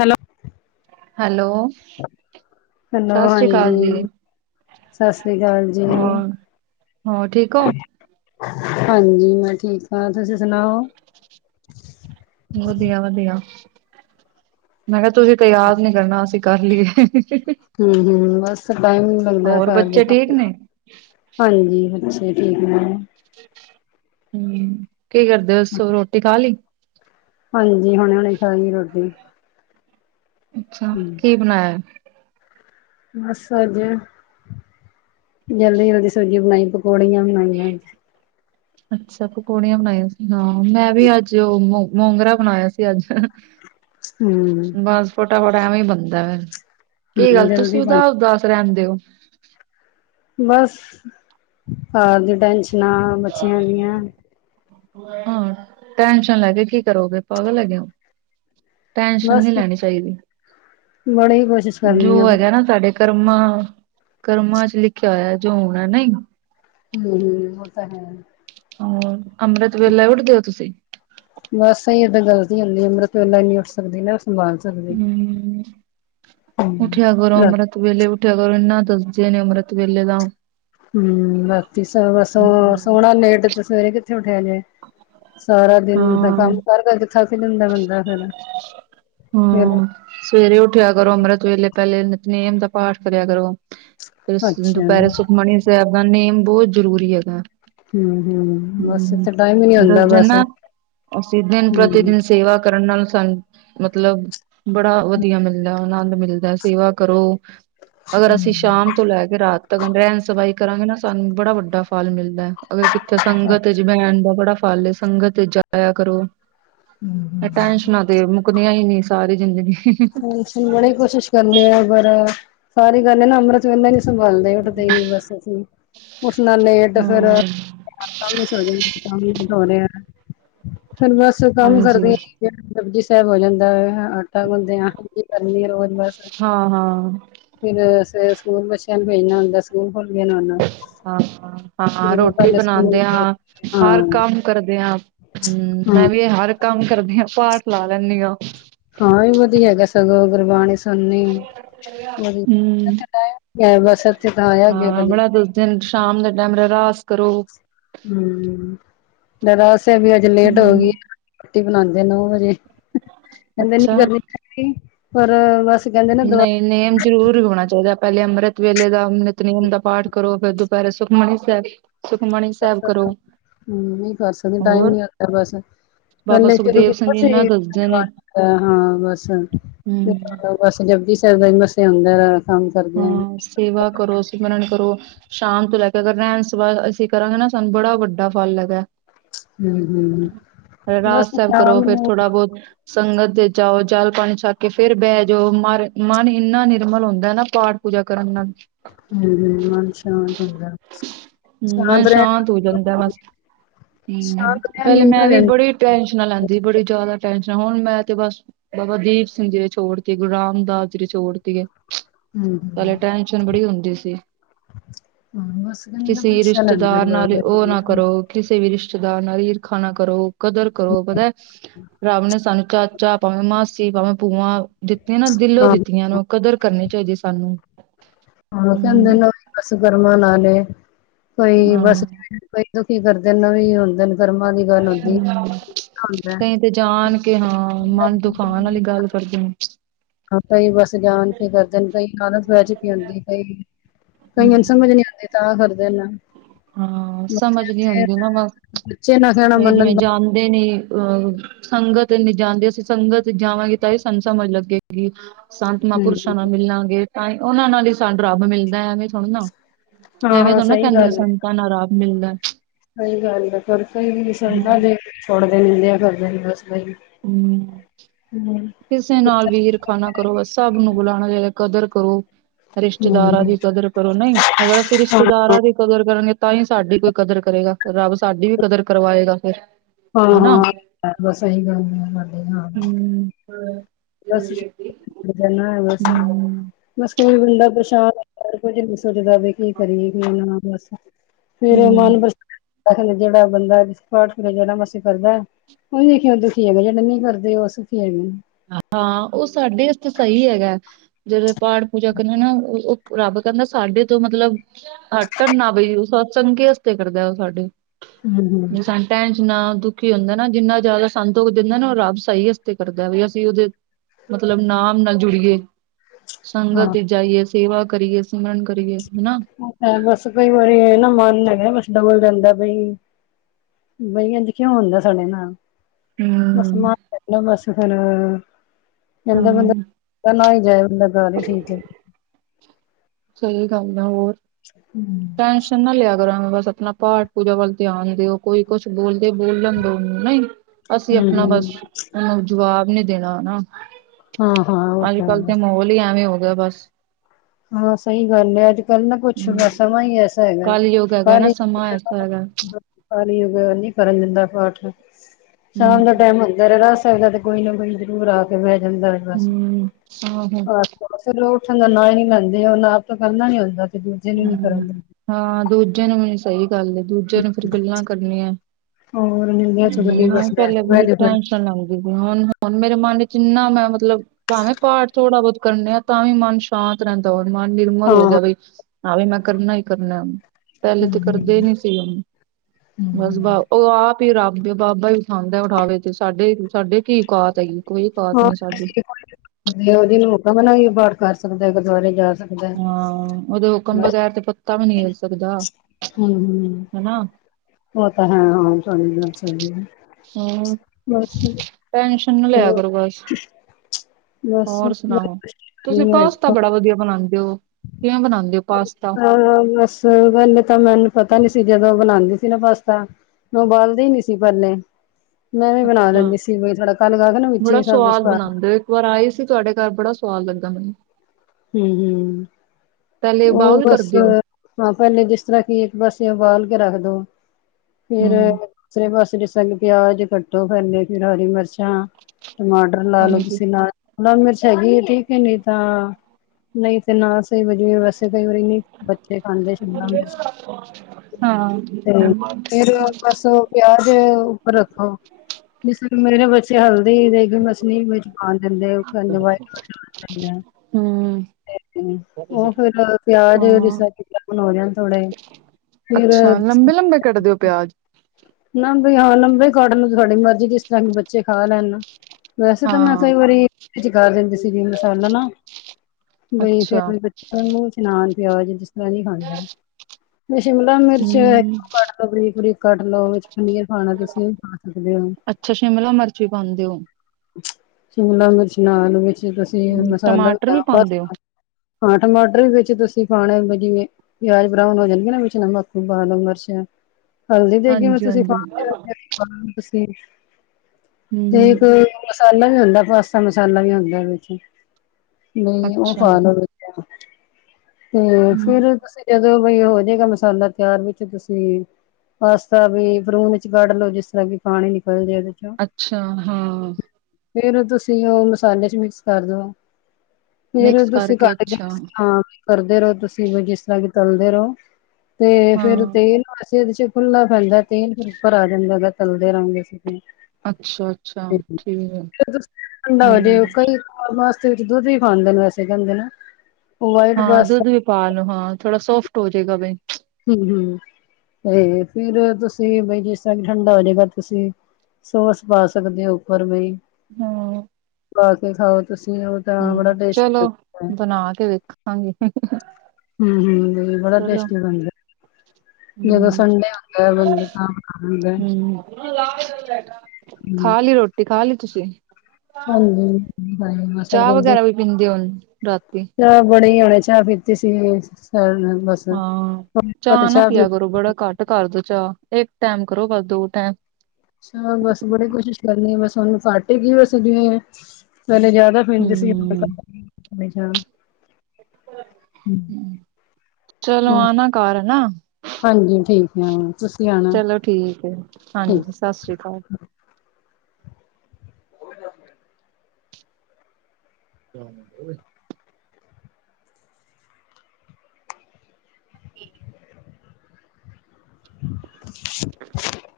Hello. Hello. Hello ਸਤਿ ਸ੍ਰੀ ਅਕਾਲ ਜੀ, ਹਾਂਜੀ। ਸਤਿ ਸ੍ਰੀ ਅਕਾਲ ਜੀ। ਹੋਰ ਹੋਰ ਠੀਕ ਹੋ? ਹਾਂਜੀ ਮੈਂ ਠੀਕ ਹਾਂ ਤੁਸੀਂ ਸੁਣਾਓ? ਵਧੀਆ-ਵਧੀਆ ਮੈਂ ਕਿਹਾ ਤੁਸੀਂ ਤਾਂ ਯਾਦ ਨੀ ਕਰਨਾ ਅਸੀਂ ਕਰ ਲਈਏ। ਹੂੰ-ਹੂੰ ਬਸ ਟਾਈਮ ਲੱਗਦਾ ਹੋਰ ਫ ਬੱਚੇ ਦੇਖਾ ਠੀਕ ਨੇ? ਹਾਂਜੀ, ਅੱਛਾ ਠੀਕ ਮ ਹੂੰ ਕੀ ਕਰਦੇ ਦੋ ਰੋਟੀ ਖਾ ਲੀ? ਹਾਂਜੀ ਹੁਣੇ-ਹੁਣੇ ਖਾਈ ਰੋਟੀ। ‌ ਅੱਛਾ ਕੀ ਬਣਾਇਆ? ਬਸ ਅੱਜ ਜਲਦੀ-ਜਲਦੀ ਸਬਜ਼ੀ ਬਣਾਈ ਪਕੌੜੀਆਂ ਬਣਾਈਆਂ ਅਜ। [unintelligible] ਅੱਛਾ ਪਕੌੜੀਆਂ ਬਣਾਈਆਂ ਸੀ ਹਾਂ ਮੈਂ ਵੀ ਅੱਜ ਉਹੋ ਮੋਗਰਾ ਬਣਾਇਆ ਸੀ ਅੱਜ। ਹੂੰ। ਬਸ ਫਟਾਫਟ ਐਵੇਂ ਹੀ ਬਣਦਾ ਫਿਰ ਕੀ ਹਮ ਗੱਲ ਜਲਦੀ ਤੁਸੀਂ ਬਣ ਉਦਾਸ-ਉਦਾਸ ਰਹਿੰਦੇ ਹੋ? ਬਸ ਘਰ ਦੀ ਟੈਨਸ਼ਨਾਂ ਬੱਚਿਆਂ ਦੀਆਂ ਹਾਂ ਟੈਂਨਸ਼ਨ ਲੈਗੇ ਕੀ ਕਰੋਗੇ ਪਾਗਲ ਲੈਗੇ ਹੋ। ਟੈਨਸ਼ਨ ਬਸ ਨਹੀਂੀ ਲੈਣੀ ਚਾਹੀਦੀ ਬੜੀ ਕੋਸ਼ਿਸ਼ ਜੋ ਕਰਨੀ ਆ ਹਮ ਹੈਗਾ ਨਾ ਸਾਡੇ ਕਰਮਾਂ-ਕਰਮਾਂ ਚ ਲਿਖਿਆ ਹੋਇਆ ਜੋ ਹੋੁਣਾ ਨਾ ਹੂੰ-ਹੂੰ ਉਹ ਤਾਂ ਹੈ। ਹੋਰ ਅੰਮ੍ਰਿਤ ਵੇ ਲੈ ਉਠਦੇ ਹੋ ਤੁਸੀਂ? ਬਸ ਅਹੀ ਏਦਾਂ ਗੱਲ ਦੀ ਹਦੀ ਅੰਮ੍ਰਿਤ ਇਲਾਂਨੀ ਉੱਠ ਸਕਦੀ ਨਾ ਸੰਭਾਲ ਸਕਦੀ ਹਮ ਉੱਠਿਆ ਕਰੋ ਰਾ ਅੰਮ੍ਰਿਤ ਵੇਲੇ ਉੱਠਿਆ ਕਰੋ ਇੰਨਾ ਦੱਸਦੇ ਨੇ ਅੰਮ੍ਰਿਤ ਵੇਲੇ ਦਾ ਹੂੰ ਬਾਕੀ ਸ ਸੋ ਸੋਹਣਾ ਨੇੇਟ ਤੇ ਸਵੇਰੇ ਕਿੱਥੇ ਉਠਿਆ ਜਾ ਸਾਰਾ ਦਿਨ ਫ ਹਾਂ ਕੰਮ ਸ ਕਰ ਜਥ ਸੀ ਦਿੰਦਾ ਬੰਦਾ ਫੇਰ ਫਰ ਹਾਂ ਸਵੇਰੇ ਉੱਠਿਆ ਕਰੋ ਅੰਮ੍ਰਿਤ ਵੇਲੇ ਪਹਿਲੇ ਨਿਤਨੇਮ ਦਾ ਪਾਠ ਕਰਿਆ ਕਰੋ। ਫ ਅੱਛਾ ਦੁਪਹਿਰੇ ਹਮ ਸੁਖਮਨੀ ਸਾਹਿਬ ਦਾ ਨੇਮ ਬਹੁਤ ਜਰੂਰੀ ਹੈਗਾ। ਹਮ ਬਸ ਹ ਇਥੇ ਟਾਈਮ ਹੀ ਨੀ ਦ ਹੁੰਦਾ ਜਮ ਬਸ ਅਸੀ ਦਿਨ ਪ੍ਰਤੀ ਹਮ ਦਿਨ ਸੇਵਾ ਕਰਨ ਨਾਲ ਸ ਮਤਲਬ ਬੜਾ ਵਧੀਆ ਮਿਲਦਾ ਆਨੰਦ ਮਿਲਦਾ ਸੇਵਾ ਕਰੋ। ਅਗਰ ਅਸੀਂ ਸ਼ਾਮ ਤੋਂ ਲੈ ਕੇ ਰਾਤ ਤੱਕ ਰਹਿਣ ਸਫ਼ਾਈ ਕਰਾਂਗੇ ਨਾ ਸਾਨੂੰ ਬੜਾ ਵੱਡਾ ਫਲ ਮਿਲਦਾ ਹੈ ਅਗਰ ਕਿੱਥੇ ਸੰਗਤ ਚ ਬੈਣ ਦਾ ਬੜਾ ਫ ਲੇ ਸੰਗਤ ਜਾਇਆ ਕਰੋ ਹਮ ਟੈਨਸ਼ਨਾਂ ਦੇ ਮੁੱਕਦੀਿਆ ਹੀ ਨੀ ਸਾਰੀ ਜ਼ਿੰਦਗੀ ਹਾਂ ਬੜੀ ਕੋਸ਼ਿਸ਼ ਕਰਨੇ ਆ ਪਰ ਸਾਰੇ ਗੇ ਨਾ ਅੰਮ੍ਰਿਤ ਕਿੰਦਾ ਨੀ ਸੰਭਾਲਦੇ ਦੇ ਹੀ ਨੀ ਬਸ ਅਂ ਉਸ ਨਾਲ ਨੇੇਟ ਫਿਰ ਹਾਂ ਜਾ ਫਿਰ ਬਸ ਕੰਮ ਹਾਂਜੀ ਕਰਦੇ ਆ ਜੜ ਸਬਜੀੀ ਸਾਹਿਬ ਹੋ ਜਾਂਦਾ ਆਟਾ ਅ ਕੀ ਕਰਨੀ ਰੋਜ਼ ਬਸ ਹਾਂ ਹਾਂ ਫਿਰ ਸਕੂਲ ਬੱਚਿਆਂ ਨੂੰ ਭੇਜਣਾ ਹੁੰਦਾ ਸਕੂਲ ਖੁਲਣਾ ਉਹਨਾਂ ਹਾਂ ਹਾਂ ਰੋਟੀ ਬਣਾਉਂਦੇ ਹ ਹਰ ਹਾਂ ਕੰਮ ਕਰਦੇ ਹਾਂ ਹਮ ਹਾਂ ਮੈਂ ਵੀ ਇਹ ਹਰ ਕੰਮ ਕਰਦੀ ਹਾਂ ਪਾਠ ਲਾ ਲੈਂਦੀ ਹਾਂ ਹਾਂ ਇਹ ਵਧੀਆ ਹੈਗਾ ਸਗੋਂ ਗੁਰਬਾਣੀ ਸਨੀ ਹਮ ਬਸ ਇੱਥੇ ਤਾਂ ਆਇਆ ਗਿਆ ਕਦੇ ਨ ਸ਼ਾਮ ਦੇ ਟਾਈਮ ਦਾ ਰਸ ਕਰੋ ਹਮ ਦਦਾਸੇ ਵੀ ਅੱਜ ਲੇਟ ਹੋ ਗਈ ਹਮ ਰੋਟੀ ਬਣਾਉਂਦੇ ਨੋ ਵਜੇ ਕਹਿੰਦੇ ਨੀ ਅੱਛਾ ਕਰਨੀ ਪ ਪਰ ਬਸ ਕਹਿੰਦੇ ਨਾ ਦੁਆ ਨਹੀਂ ਨੇਯਮ ਜ਼ਰੂਰ ਹੋਣਾ ਚਾਹੀਦਾ ਪਹਿਲੇ ਅੰਮ੍ਰਿਤ ਵੇਲੇ ਦਾਿਤ ਨੇਯਮ ਦਾ ਪਾਠ ਕਰੋ ਫਿਰਰ ਦੁ ਪਰ ਸੁਖਮਣੀ ਸਾਹਿ ਸੁਖਮਣੀ ਹਮ ਨਹੀਂ ਕਰ ਸਕਦੇ ਟਾਈਮ ਹੋਰ ਨੀ ਲੱਦਾ ਬਸ ਬਾਬਾ ਇਕੱਲੇ ਸ਼ੁਰੂ ਸੁਖਦੇਵ ਸਿੰਘ ਕੀਤਾ ਜੀ ਇੰਨਾ ਸੀ ਦੱਸਦੇ ਨੇ ਹਾਂ ਬਸ ਹਮ ਬਸ ਜਪਦੀ ਸਰਦਾ ਮਸੇ ਆਉਂਦਾ ਕੰਮ ਕਰਦਿਆਂ ਹੀ ਹਾਂ ਸੇਵਾ ਕਰੋ ਸਿਮਰਨ ਕਰੋ ਸ਼ਾਮ ਤੋਂ ਲੈ ਕੇ ਅਗਰ ਰਹਿਣ ਸ ਅਸੀਂ ਕਰਾਂਗੇ ਨਾ ਸਾਨੂੰ ਬੜਾ ਵੱਡਾ ਫਲ ਹੈਗਾ ਹੂੰ ਹੂੰ ਬਸ ਰਾਜ ਸਾਹਿਬ ਸ਼ਾਮ ਕਰੋ ਫੇਿਰ ਨੂੰ ਥੋੜਾ ਬਹੁਤ ਸੰਗਤ ਤੇ ਜਾਓ ਜਲ ਪਾਣੀ ਛਾ ਕੇ ਫੇਿਰ ਬਹਿ ਜਾਓ ਮਰ ਮਨ ਇੰਨਾ ਨਿਰਮਲ ਹੁੰਦਾ ਨਾ ਪਾਠ ਪੂਜਾ ਕਰਨ ਨਾਲ ਹਮ ਮਨਸ਼ ਚਦ ਹ ਪਹਿਲੇ ਮੈਂ ਵੀ ਰਹਿੰਦੀ ਬੜੀ ਟੈਨਸ਼ਨਾਂ ਲੈਂਦੀ ਬੜੀ ਜ਼ਿਆਦਾ ਟੈਨਸ਼ਨਾਂ ਹੁਣ ਮੈਂ ਤੇ ਬਸ ਬਾਬਾ ਦੀਪ ਸਿੰਘ ਜੀ [unintelligible] ਗੁਰੂ ਰਾਮਦਾਸ ਜੀ [unintelligible] ਹੂੰ ਪਲੇ ਟੈਸ਼ਨ ਬੜੀ ਹੁੰਦੀ ਸੀ ਹੂੰ ਬਸ ਕਹਿੰਦੇ ਨਾ ਕਿਸੇ ਪ੍ਰੀਕਸ਼ਾ ਲੈਂਦੇ ਨੇ ਰਿਸ਼ਤੇਦਾਰ ਨਾਲ ਬਾਬਾ ਉਹ ਜੀ ਨਾ ਹਾਂ ਕਰੋ। ਕਿਸੇ ਵੀ ਰਿਸ਼ਤੇਦਾਰ ਨਾਲ ਰੀਰ ਖਾਨਾ ਕਰੋ ਕਦਰ ਕਰੋ ਪਤਾ ਰੱਬ ਨੇ ਸਾਨੂੰ ਚਾਚਾ ਭਾਵੇਂ ਮਾਸੀ ਭਾਵੇਂ ਭੂਆਂ ਦਿੱਤੀਆਂ ਨਾ ਦਿਲੋਂ ਦਿੱਤੀਆਂ ਨੂੰ ਕਦਰ ਕਰਨੀ ਚਾਹੀਦੀ ਸਾਨੂੰ ਹਾਂ ਕਹਿੰਦੇ ਹੂੰ ਨੇ ਬਸ ਗਰਮਾ ਲਾ ਲਏ ਕੋਈ ਬਸ ਹਾਂ। ਹੂੰ, ਕੋਈ ਤੋਂ ਕੀ ਕਰਦੇ ਵੀ ਹੁੰਦੇ ਨੇ ਸ਼ਰਮਾ ਦੀ ਗੱਲ ਹੁੰਦੀ ਹਮ ਕਈ ਤੇ ਜਾਣ ਕੇ ਹਾਂ ਮਨ ਦੁਖਾਾਨ ਵਾਲੀ ਗੱਲ ਕਰਦੇ ਨੇ ਾਂ ਕਈ ਬਸ ਜਾਣ ਕੇ ਕਰਦੇ ਕਈ ਆਾਲਤ ਬਹਿ ਚ ਕੇ ਆਉਂ ਕਈ ਕਈਆਂ ਨੂੰ ਸਮਝ ਹੂੰ, ਨੀ ਆਉਂਦੀ ਤਾਂ ਕਰਦੇਨਾ ਹਾਂ ਸਮਝ ਨੀ ਹੁੰਦੀ ਨਾ ਬਸ ਬੱਚੇ ਨਾ ਕਹਿਣਾ ਤੇ ਮੰਨਣ ਜਿਵੇਂ ਦਾ ਜਾਂਦੇ ਨੀ ਅ ਸੰਗਤ ਨਹੀਂ ਜਾਂਦੀ ਅਸੀਂ ਸੰਗਤ ਜਾਵਾਂਗੇ ਤਾਂ ਇਹ ਸਨ ਸਮਝ ਲੱਗੇਗੀ ਸੰਤ ਹੂੰ, ਮਹਾਂਪੁਰਸ਼ਾਂ ਨਾਲ ਮਿਲਾਂਗੇ ਤਾਂ ਉਹਨਾਂ ਨਾਲ ਹੀ ਸਾਨੂੰ ਰੱਬ ਮਿਲਦਾ ਹੈਵੇਂ ਥਣ ਨਾ ਐਵੇਂ ਹਾਂ-ਹਾਂ ਨਾ ਸਹੀ ਕਹਿੰਦੇ ਨੇ ਗੱਲ ਏ। ਸੰਤਾਂ ਨਾਲ ਰਭ ਮਿਲਦਾ ਸਹੀ ਗੱਲ ਹੈ ਪਰ ਕਈ ਵੀ ਦੇ ਛੱਡਦੇ ਨ ਹ ਹੋਰ ਦ ਆ ਕਰਦੇ ਨੇ ਬਸਈ ਹਮ ਕਿਸੇ ਨਾਲ ਵੀ ਹਰਖਾਨਾ ਕਰੋ ਸਭ ਨੂੰ ਬੁਲਾਉਣਾ ਚਾਹੀਦਾ ਕਦਰ ਕਰੋ ਰਿਸ਼ਤੇਦਾਰਾਂ ਹੂੰ, ਦੀ ਕਦਰ ਕਰੋ ਨਹੀਂ ਅਗਰ ਅਸੀਂ ਹਾਂ, ਰਿਸ਼ਤੇਦਾਰਾਂ ਦੇ ਕਦਰ ਕਰਨਗੇ ਤਾਂ ਈ ਸਾਡੀ ਕੋਈ ਕਦਰ ਕਰੇਗਾ ਰੱਬ ਸਾਡੀ ਵੀ ਕਦਰ ਕਰਵਾਏਗਾ ਫੇਰ। ਹਾਂ-ਹਾਂ ਬਸ ਸਈ ਗੱਲ ਐ। ਹੂੰ ਬ ਹੂੰ। ਬਸ-ਬਸ ਕਈ ਗੰਡਾ ਪ੍ਰਸ਼ਾਦ ਰ ਕੁੱਝ ਨੀ ਸੁਝਦਾ ਵੀ ਕੀ ਕਰੀਏ ਕੀ ਨਾਂ ਬਸ ਫੇਰ ਹੂੰ, ਮਨ ਬ ਦੇ ਜਿਹੜਾ ਬੰਦਾ ਜਿਹੜਾ ਮਾਸੀ ਫ ਕਰਦਾ। ਦੁਖੀ ਹੈਗਾ ਜਿਹੜਾ ਨਹੀਂ ਕਰਦੇ ਉਹ ਸੁਖੀ ਹੈਗੇ ਨੇ। ਹਾਂ ਓ ਸਾਡੇ ਵਸ ਸਈ ਹੈਗਾ। ਜਦੋਂ ਪਾਠ-ਪੂਜਾ ਕਰਨਾ ਨਾ ਓ ਰੱਬ ਕਹਿੰਦਾ ਸਾਡੇ ਤੋਂ ਮਤਲਬ [unintelligible] ਨੇ ਹੂੰ ਹੂੰ ਟੈਂਨਸ਼ਨਾਂ ਦੁਖੀ ਹੁੰਦਾ ਨਾ ਜਿੰਨਾ ਜ਼ਿਆਦਾ ਸੰਤੁਖ ਦਿੰਦਾ ਨਾ ਉਹ ਰੱਬ ਸਹੀ ਵਤੇ ਕਰਦਾ ਵੀ ਦੇ ਮਤਲਬ ਨਾਮ ਨਾਲ ਜੁੜੀਏ ਸੰਗਤ ਜਾਈਏ। ਸੇਵਾ ਕਰੀਏ, ਸਿਮਰਨ ਕਰੀਏ ਹਨਾ। ਬਸ ਕਈ ਵਾਰੀ ਇਹ ਨਾ ਮਨ ਹੈਗਾ ਬਸ ਡਬਲ ਜਾਂਦਾ ਐ। ਬਈ, ਬਈ ਅੱਜ ਕਿਉਂ ਹੁੰਦਾ ਸਾਡੇ ਨਾਲ? ਹੂੰ। ਸਮਾਨ ਬਸ ਫੇਰ ਕਹਿੰਦਾ ਬੰਦਾ ਹਾਂ ਪੇਲਾ ਏ ਜਾਏ ਅੰਦੇ ਘਰ ਈ ਠੀਕ ਏ। ਸਈ ਗੱਲ ਆ ਹੋਰ ਟੈਸ਼ਨ ਨਾ ਲਿਆ ਕਰੋ ਐਮੇ ਬਸ ਆਪਣਾ ਪਾਠ ਪੂਜਾ ਵੱਲ ਧਿਆਨ ਦਿਓ ਕੋਈ ਕੁਛ ਬੋਲਦੇ ਬੋਲਣ ਦ ਓਨੂੰ ਨਾ ਅਸੀਂ ਹੂੰ ਆਪਣਾ ਬਸ ਹੂੰ ਓਨੂੰ ਜਵਾਬ ਨੀ ਦੇਣਾ ਹਨਾ। ਹਾਂ ਹਾਂ ਉਹ ਤਾਂ ਅੱਜ-ਕੱਲ ਹੈ ਤੇ ਮਾਹੌਲ ਈ ਐਵੇਂ ਹੋ ਗਿਆ ਬਸ। ਹਾਂ ਸਹੀ ਗੱਲ ਐ ਅੱਜ ਗੱਲ ਨਾ ਕੁੱਛਣਾ ਹੂੰ ਸਮਾਂ ਹੀ ਐਸਾ ਹੈਗਾ ਕੱਲ ਯੁੱਗ ਹੈਗਾ ਨਾ ਪਾਣੀ ਸਮਾਂ ਐਸਾ ਹੈਗਾ ਹੋ ਨੀ ਕਰਨ ਦਿੰਦਾ ਪਾਠ ਹੂੰ ਸ਼ਾਮ ਦਾ ਟੈਮ ਹੁੰਦਾ ਰਹਿਰਾਸ ਸਕਦਾ ਤੇ ਕੋਈ ਨਾ ਕੋਈ ਜਰੂਰ ਆ ਕੇ ਬਹਿ ਜਾਂਦਾ ਬਸ ਹੂੰ ਆਹੋ ਬਸ। ਫਿਰ ਉਹ ਉੱਠਣ ਦਾ ਨ ਈ ਨੀ ਲੈਂਦੇ ਉਹ ਨਾ ਆਪ ਕਰਨਾ ਨੀ ਹੁੰਦਾ ਤੇ ਦੂਜੇ ਨੂੰ ਨੀ ਹਮ, ਕਰਨ ਦਿੰਦੇ। ਹਾਂ ਦੂਜਿਆਂ ਨੂੰ ਵੀ ਸਹੀ ਗੱਲ ਐ ਦੂਜਿਆਂ ਨੂੰ ਫੇਰ ਗੱਲਾਂ ਕਰਨੀਆਂ। ਹੋਰ ਨਿੰਦਿਆ ਹੂੰ ਚੁਗਲੀ ਮੈਂ ਬਸ ਲੈ ਪਹਿਲੇ ਬਹਿ ਬੜੀ ਜਾਓ ਫਿਰ ਟੈਨ ਪੁਣ ਲੱਗ ਗਈ ਸੀ ਹੁਣ ਹੁਣ ਮੇਰੇ ਮਨ ਚ ਇੰਨਾ ਮੈਂ ਮਤਲਬ ਭਾਵੇਂ ਪਾਠ ਥੋੜ੍ਹਾ ਬਹੁਤ ਕਰਨੇ ਆ ਤਾਂ ਵੀ ਮਨ ਸ਼ਾਂਤ ਰਹਿੰਦਾ ਹੁਣ ਮਨ ਨਿਰਮਲ ਹੋ ਹਾਂ ਹਾਂ ਗਿਆ ਬਈ ਹਵੇ ਮੈਂ ਕਰਨਾ ਈ ਕਰਨਾ। ਪਹਿਲੇ ਤਾਂ ਕਰਦੇ ਨੀ ਸੀ ਓਨੂੰ। [inaudible] ਬਸ ਬਾ ਓ ਆਪ ਹੀ ਰੱਬ ਬਾਬਾ ਹੀ ਉਠਾਦਾ ਉਠਾਵੇ ਤੇ ਸਾਡੇ ਸਾਡੇ ਓਕਾਤ ਐ ਜੀ। ਹਾਂ ਉਹਦੀ ਮੌਕਾ ਮਨਾ ਵੀ ਪਾਠ ਕਰ ਸਕਦਾ ਗੁਰਦੁਆਰੇ ਜਾ ਸਕਦਾ। ਹਾਂ ਓਦੇ ਹੁਕਮ ਬਸ ਬਗੈਰ ਤੇ ਪੱਤਾ ਵੀ ਨੀ ਹਿਲ ਸਕਦਾ ਹਨਾ। ਓ ਤਾਂ ਹੈ ਹਾਂ ਸਈ, ਸਈ ਹੂੰ ਬਸ। ਟੈਨਸ਼ਨ ਨਾ ਲਿਆ ਹੋਰ ਕਰੋ ਬਸ। ਬਸ ਹੋਰ ਅ ਸੁਣਾਓ ਤੁਸੀਂ ਪਾਸਤਾ ਬੜਾ ਵਧੀਆ ਬਣਾਦੇ ਓ ਕਿਵੇਂ ਬਣਾਦੇ ਓ? ਹ ਬਸ ਗੱਲ ਤਾਂ ਮੈਨੂੰ ਪਤਾ ਨੀ ਸੀ ਜਦੋਂ ਓ ਬਣਾਦੇ ਸੀ ਨਾ ਪਾਸਤਾ ਮੈਂ ਬਾਲਦੀ ਨੀ ਸੀ ਪੇਲੇ। ਮੈਂ ਵੀ ਬਣਾ ਅੱਛਾ ਦਿੰਦੀ ਸੀਈ ਥੋੜਾ ਕੱਲ੍ਹ ਦਾਅ ਕ ਨਾ ਵਿੱਚ ਬੜਾ ਹੀ ਸਭ ਕੁਛ ਸਵਾਦ ਪਾ ਬਣਾਉਂਦੇ ਹੋ ਇੱਕ ਵਾਰ ਆਈ ਸੀ ਤੁਹਾਡੇ ਘਰ ਬੜਾ ਸਵਾਦ ਲੱਗਾ ਮੈਨੂੰ। ਹੂੰ-ਹੂੰ ਪਹਿਲੇ ਓ ਬਾਊਲ ਬਸ। ਕਰਦੇ ਹੋ ਹਾਂ ਪਹਿਲੇ ਜਿਸ ਤਰ੍ਹਾਂ ਕਿ ਇੱਕ ਪਾਸੇ ਉਬਾਲ ਕੇ ਰੱਖਦੋ ਫੇਰ ਹਮ ਸਰੇ ਪਾਸੇ ਪਿਆਜ ਕੱਟੋ ਫਿਰ ਫਰ ਹਰੀ ਮਿਰਚਾਂ, ਟਮਾਟਰ ਲਾ ਲਓ ਹਾਂਜੀ ਤੁਸੀਂ ਨਾ ਨਾਲ ਮਿਰਚ ਹੈਗੀ ਠੀਕ ਐ ਨੀ ਤਾਂ ਨਹੀਂ ਤੇ ਨਾ ਸਹੀ ਵਜਵੇ ਵੈਸੇ ਕਈ ਵਾਰੀ ਨਹੀਂ ਬੱਚੇ ਖਾਂਦੇ ਸ਼ਡ ਕਰ ਹਾਂ ਤੇ ਫਿਰ ਬਸ ਪਿਆਜ ਉੱਪਰ ਰੱਖੋ ਜ ਮੇਰੇ ਬੱਚੇ ਹਲਦੀ ਦੇਗੀ ਮਛਲੀ ਵਿੱਚ ਪਾਉਣ ਦਿੰਦੇ ਆ ਉਹ ਕਹਿੰਦੇ ਵਾਇਟ ਵਾਇਟ ਹਮਮਮਮ ਉਹ ਫੇਿਰ ਪਿਆਜ ਹਾਂ ਰਿਸਬਨ ਹੋ ਜਾਣ ਥੋੜੇ ਫਿਰ ਅੱਛਾ! ਲੰਬੇ ਲੰਬੇ ਕੱਟ ਦੇਓ ਪਿਆਜ ਨਾ ਹਾਂ ਲੰਬੇ ਕਟਲੋ ਤੁਹਾਡੀ ਮਰਜ਼ੀ ਕਿਸ ਤਰ੍ਹਾਂ ਬੱਚੇ ਖਾ ਲੈਣ ਵੈਸੇ ਤਾਂ ਮੈਂ ਹਾਂ ਕਈ ਵਾਰੀ ਵਿਚ ਹੀ ਨਾ ਦਿੰਦੀ ਸੀ ਮਸਾਲਾ ਨਾ ਬ ਅੱਛਾ ਫਿਰ ਮੂੰਹ ਚਨਾਨ ਪਿਆਜ ਜਿਸ ਤਰ੍ਹਾਂ ਨਹੀਂ ਖਾਂਦੇ। ਸ਼ਿਮਲਾ ਮਿਰਚ ਇਹ ਹਮ ਕੱਟ ਲੋ ਬਰੀਕ ਬਰੀਕ ਕੱਟ ਲੋ ਪਨੀਰ ਖਾਣਾ ਤੁਸੀਂ ਵੀ ਖਾ ਸਕਦੇ ਹੋ ਅੱਛਾ! ਸ਼ਿਮਲਾ ਮਿਰਚ ਵੀ ਪਾਉਂਦੇ ਹੋ? ਸ਼ਿਮਲਾ ਮਿਰਚ ਨਾਲ ਵਿੱਚ ਤੁਸੀਂ ਹੂੰ, ਮਸਾਲਾ ਟਮਾਟਰ ਵੀ ਪਾਉਂਦੇ ਹੋ ਹਾਂ ਟਮਾਟਰ ਵੀ ਵਿੱਚ ਤੁਸੀਂ ਪਾਣੇ ਜਿਵੇਂ ਪਿਆਜ ਬਰਾਊਨ ਹੋ ਜਾਣਗੇ ਨਾ ਪਛ ਨਮਕ ਪਾ ਦੀ ਮਿਰਚਾ ਹਲਦੀ ਦੇਗੀ ਮੈਂ ਹਾਂਜੀ ਤੁਸੀਂ ਹਾਂਜੀ ਖਾ ਤੁਸੀ ਤੇ ਹਮ ਮਸਾਲਾ ਵੀ ਹੁੰਦਾ ਪਾਸਤਾ ਮਸਾਲਾ ਵੀ ਹੁੰਦਾ ਵਿੱਚ ਨਹੀਂ ਉਹ ਅੱਛਾ ਪਾ ਲਓ ਹਮਮਮ ਹਮ ਫਿਰ ਤੁਸੀ ਜਦੋਂ ਬਈ ਹੋ ਜਾਏਗਾ ਮਸਾਲਾ ਤਿਆਰ ਵਿੱਚ ਤੁਸੀ ਪਾਸਤਾ ਵੀ ਫਰੂਨ ਚ ਕੱਢ ਲੋੋ ਜਿਸ ਤਰ੍ਹਾਂ ਵੀ ਪਾਣੀ ਨਿਕਲ ਜਾ ਇਹਦੇ ਚੋਂ ਅੱਛਾ! ਹਾਂ ਫੇਰ ਤੁਸੀਂ ਉਹ ਮਸਾਲੇ ਚ ਮਿਕਸ ਕਰਦੋ ਫੇਰ ਮਿਕਸ ਤੁਸੀਂ ਕਰਕੇ ਕੱਢ ਕੇ ਅੱਛਾ ਸੁ ਕਰਦੇ ਰਹੋ ਤੁਸੀਂ ਜਿਸ ਤਰ੍ਹਾਂ ਕਿ ਤਲਦੇ ਰਹੋ ਤੇ ਫੇਿਰ ਹਾਂ ਤੇਲ ਵਾਸ ਇਹਦੇ ਚ ਖੁੱਲਲਾ ਪੈਂਦਾ ਤੇਲ ਫਿਰ ਉੱਪਰ ਆ ਜਾਂਦਾ ਹੈ ਗਾ ਤਲਦੇ ਰਾਂਗਗੇ ਅੱਛਾ! ਅੱਛਾ! ਠੀਕ ਹੈ ਹਮ ਮਾਸਤੇ ਵਿੱਚ ਦੁੱਧ ਹੀ ਖਾਂਦੇ ਨੇ ਵੈਸੇ ਕਹਿੰਦੇ ਨੇ ਉਹ ਵਾਈਟ ਹਾਂ ਪਾਸਤਾ ਦੁੱਧ ਵੀ ਪਾ ਲੋੋ ਹਾਂ ਥੋੜਾ ਸੋਫਟ ਹੋਜਏਗਾ ਵੇ ਹਮ ਹਮ ਤੇ ਫੇਰ ਤੁਸੀਂ ਬਈ ਜਿਸ ਤਰ੍ਹਾਂ ਠੰਡਾ ਹੋ ਜਾਵੇਗਾ ਤੁਸੀਂ ਸੋਸ ਪਾ ਸਕਦੇ ਹੋ ਉੱਪਰ ਵੀ, ਹਮਮਮ ਖ ਕੇ ਖਾਓ ਤੁਸੀਂ ਉਹ ਤਾਂ ਬੜਾ ਹੂੰ ਟੇਸਟੀ, ਚਲੋ ਲੱਗਦਾ। ਬਣਾ ਕੇ ਵੇਖਾਂਗੇ। ਹਮ ਹਮ ਬੜਾ ਚਲੋ ਟੇਸਟਟੀ ਬੰਣਦਾ ਜਦੋਂ ਹੂੰ ਸੰਡੇ ਆਉਂਦਾ ਬੰਦੇ ਤਾਂ ਬ ਦਿੰਦੇ ਹੂੰ ਹੂੰ, ਖਾ ਲ ਰੋਟੀ ਖਾ ਲ ਤੁਸੀਂ ਹਾਂਜੀ ਹਾਏ ਮਸਾਂ ਚਾਹ ਜਲਦੀ ਵਗੈਰਾ ਵੀ ਪੀਂਦੇ ਹੋਣ ਰਾਤੀ ਚਾਹ ਬਣੀ ਹੁਣੇ ਚਾਹ ਪੀਤੀ ਸੀ ਹਾਂ ਚਾਹ ਨਾ ਪਿਆ ਕਰੋ, ਬੜਾ ਘੱਟ ਕਰਦੋ ਚਾਹ ਇੱਕ ਟੈਮ ਕਰੋ ਬਸ ਦੋ ਟਾਈਮ ਅ ਬਸ ਬੜੇ ਕੋਸ਼ਿਸ਼ ਕਰਨੀ ਆ ਬਸ ਉਹਨੂੰ ਕਾਟੇਗੀ ਬਸ ਜਿਵੇਂ ਪਹਿਲੇ ਜ਼ਿਆਦਾ ਹੂੰ [unintelligible] ਚਲੋ ਹਾਂ ਆ ਨਾ ਘਰ ਨਾ ਹਾਂਜੀ ਠੀਕ ਆਵਾਗੀ ਚਲੋ ਠੀਕ ਹੈ ਹਾਂਜੀ ਸਤਿ ਸ਼੍ਰੀ ਅਕਾਲ ਚ ਉਏ ਅ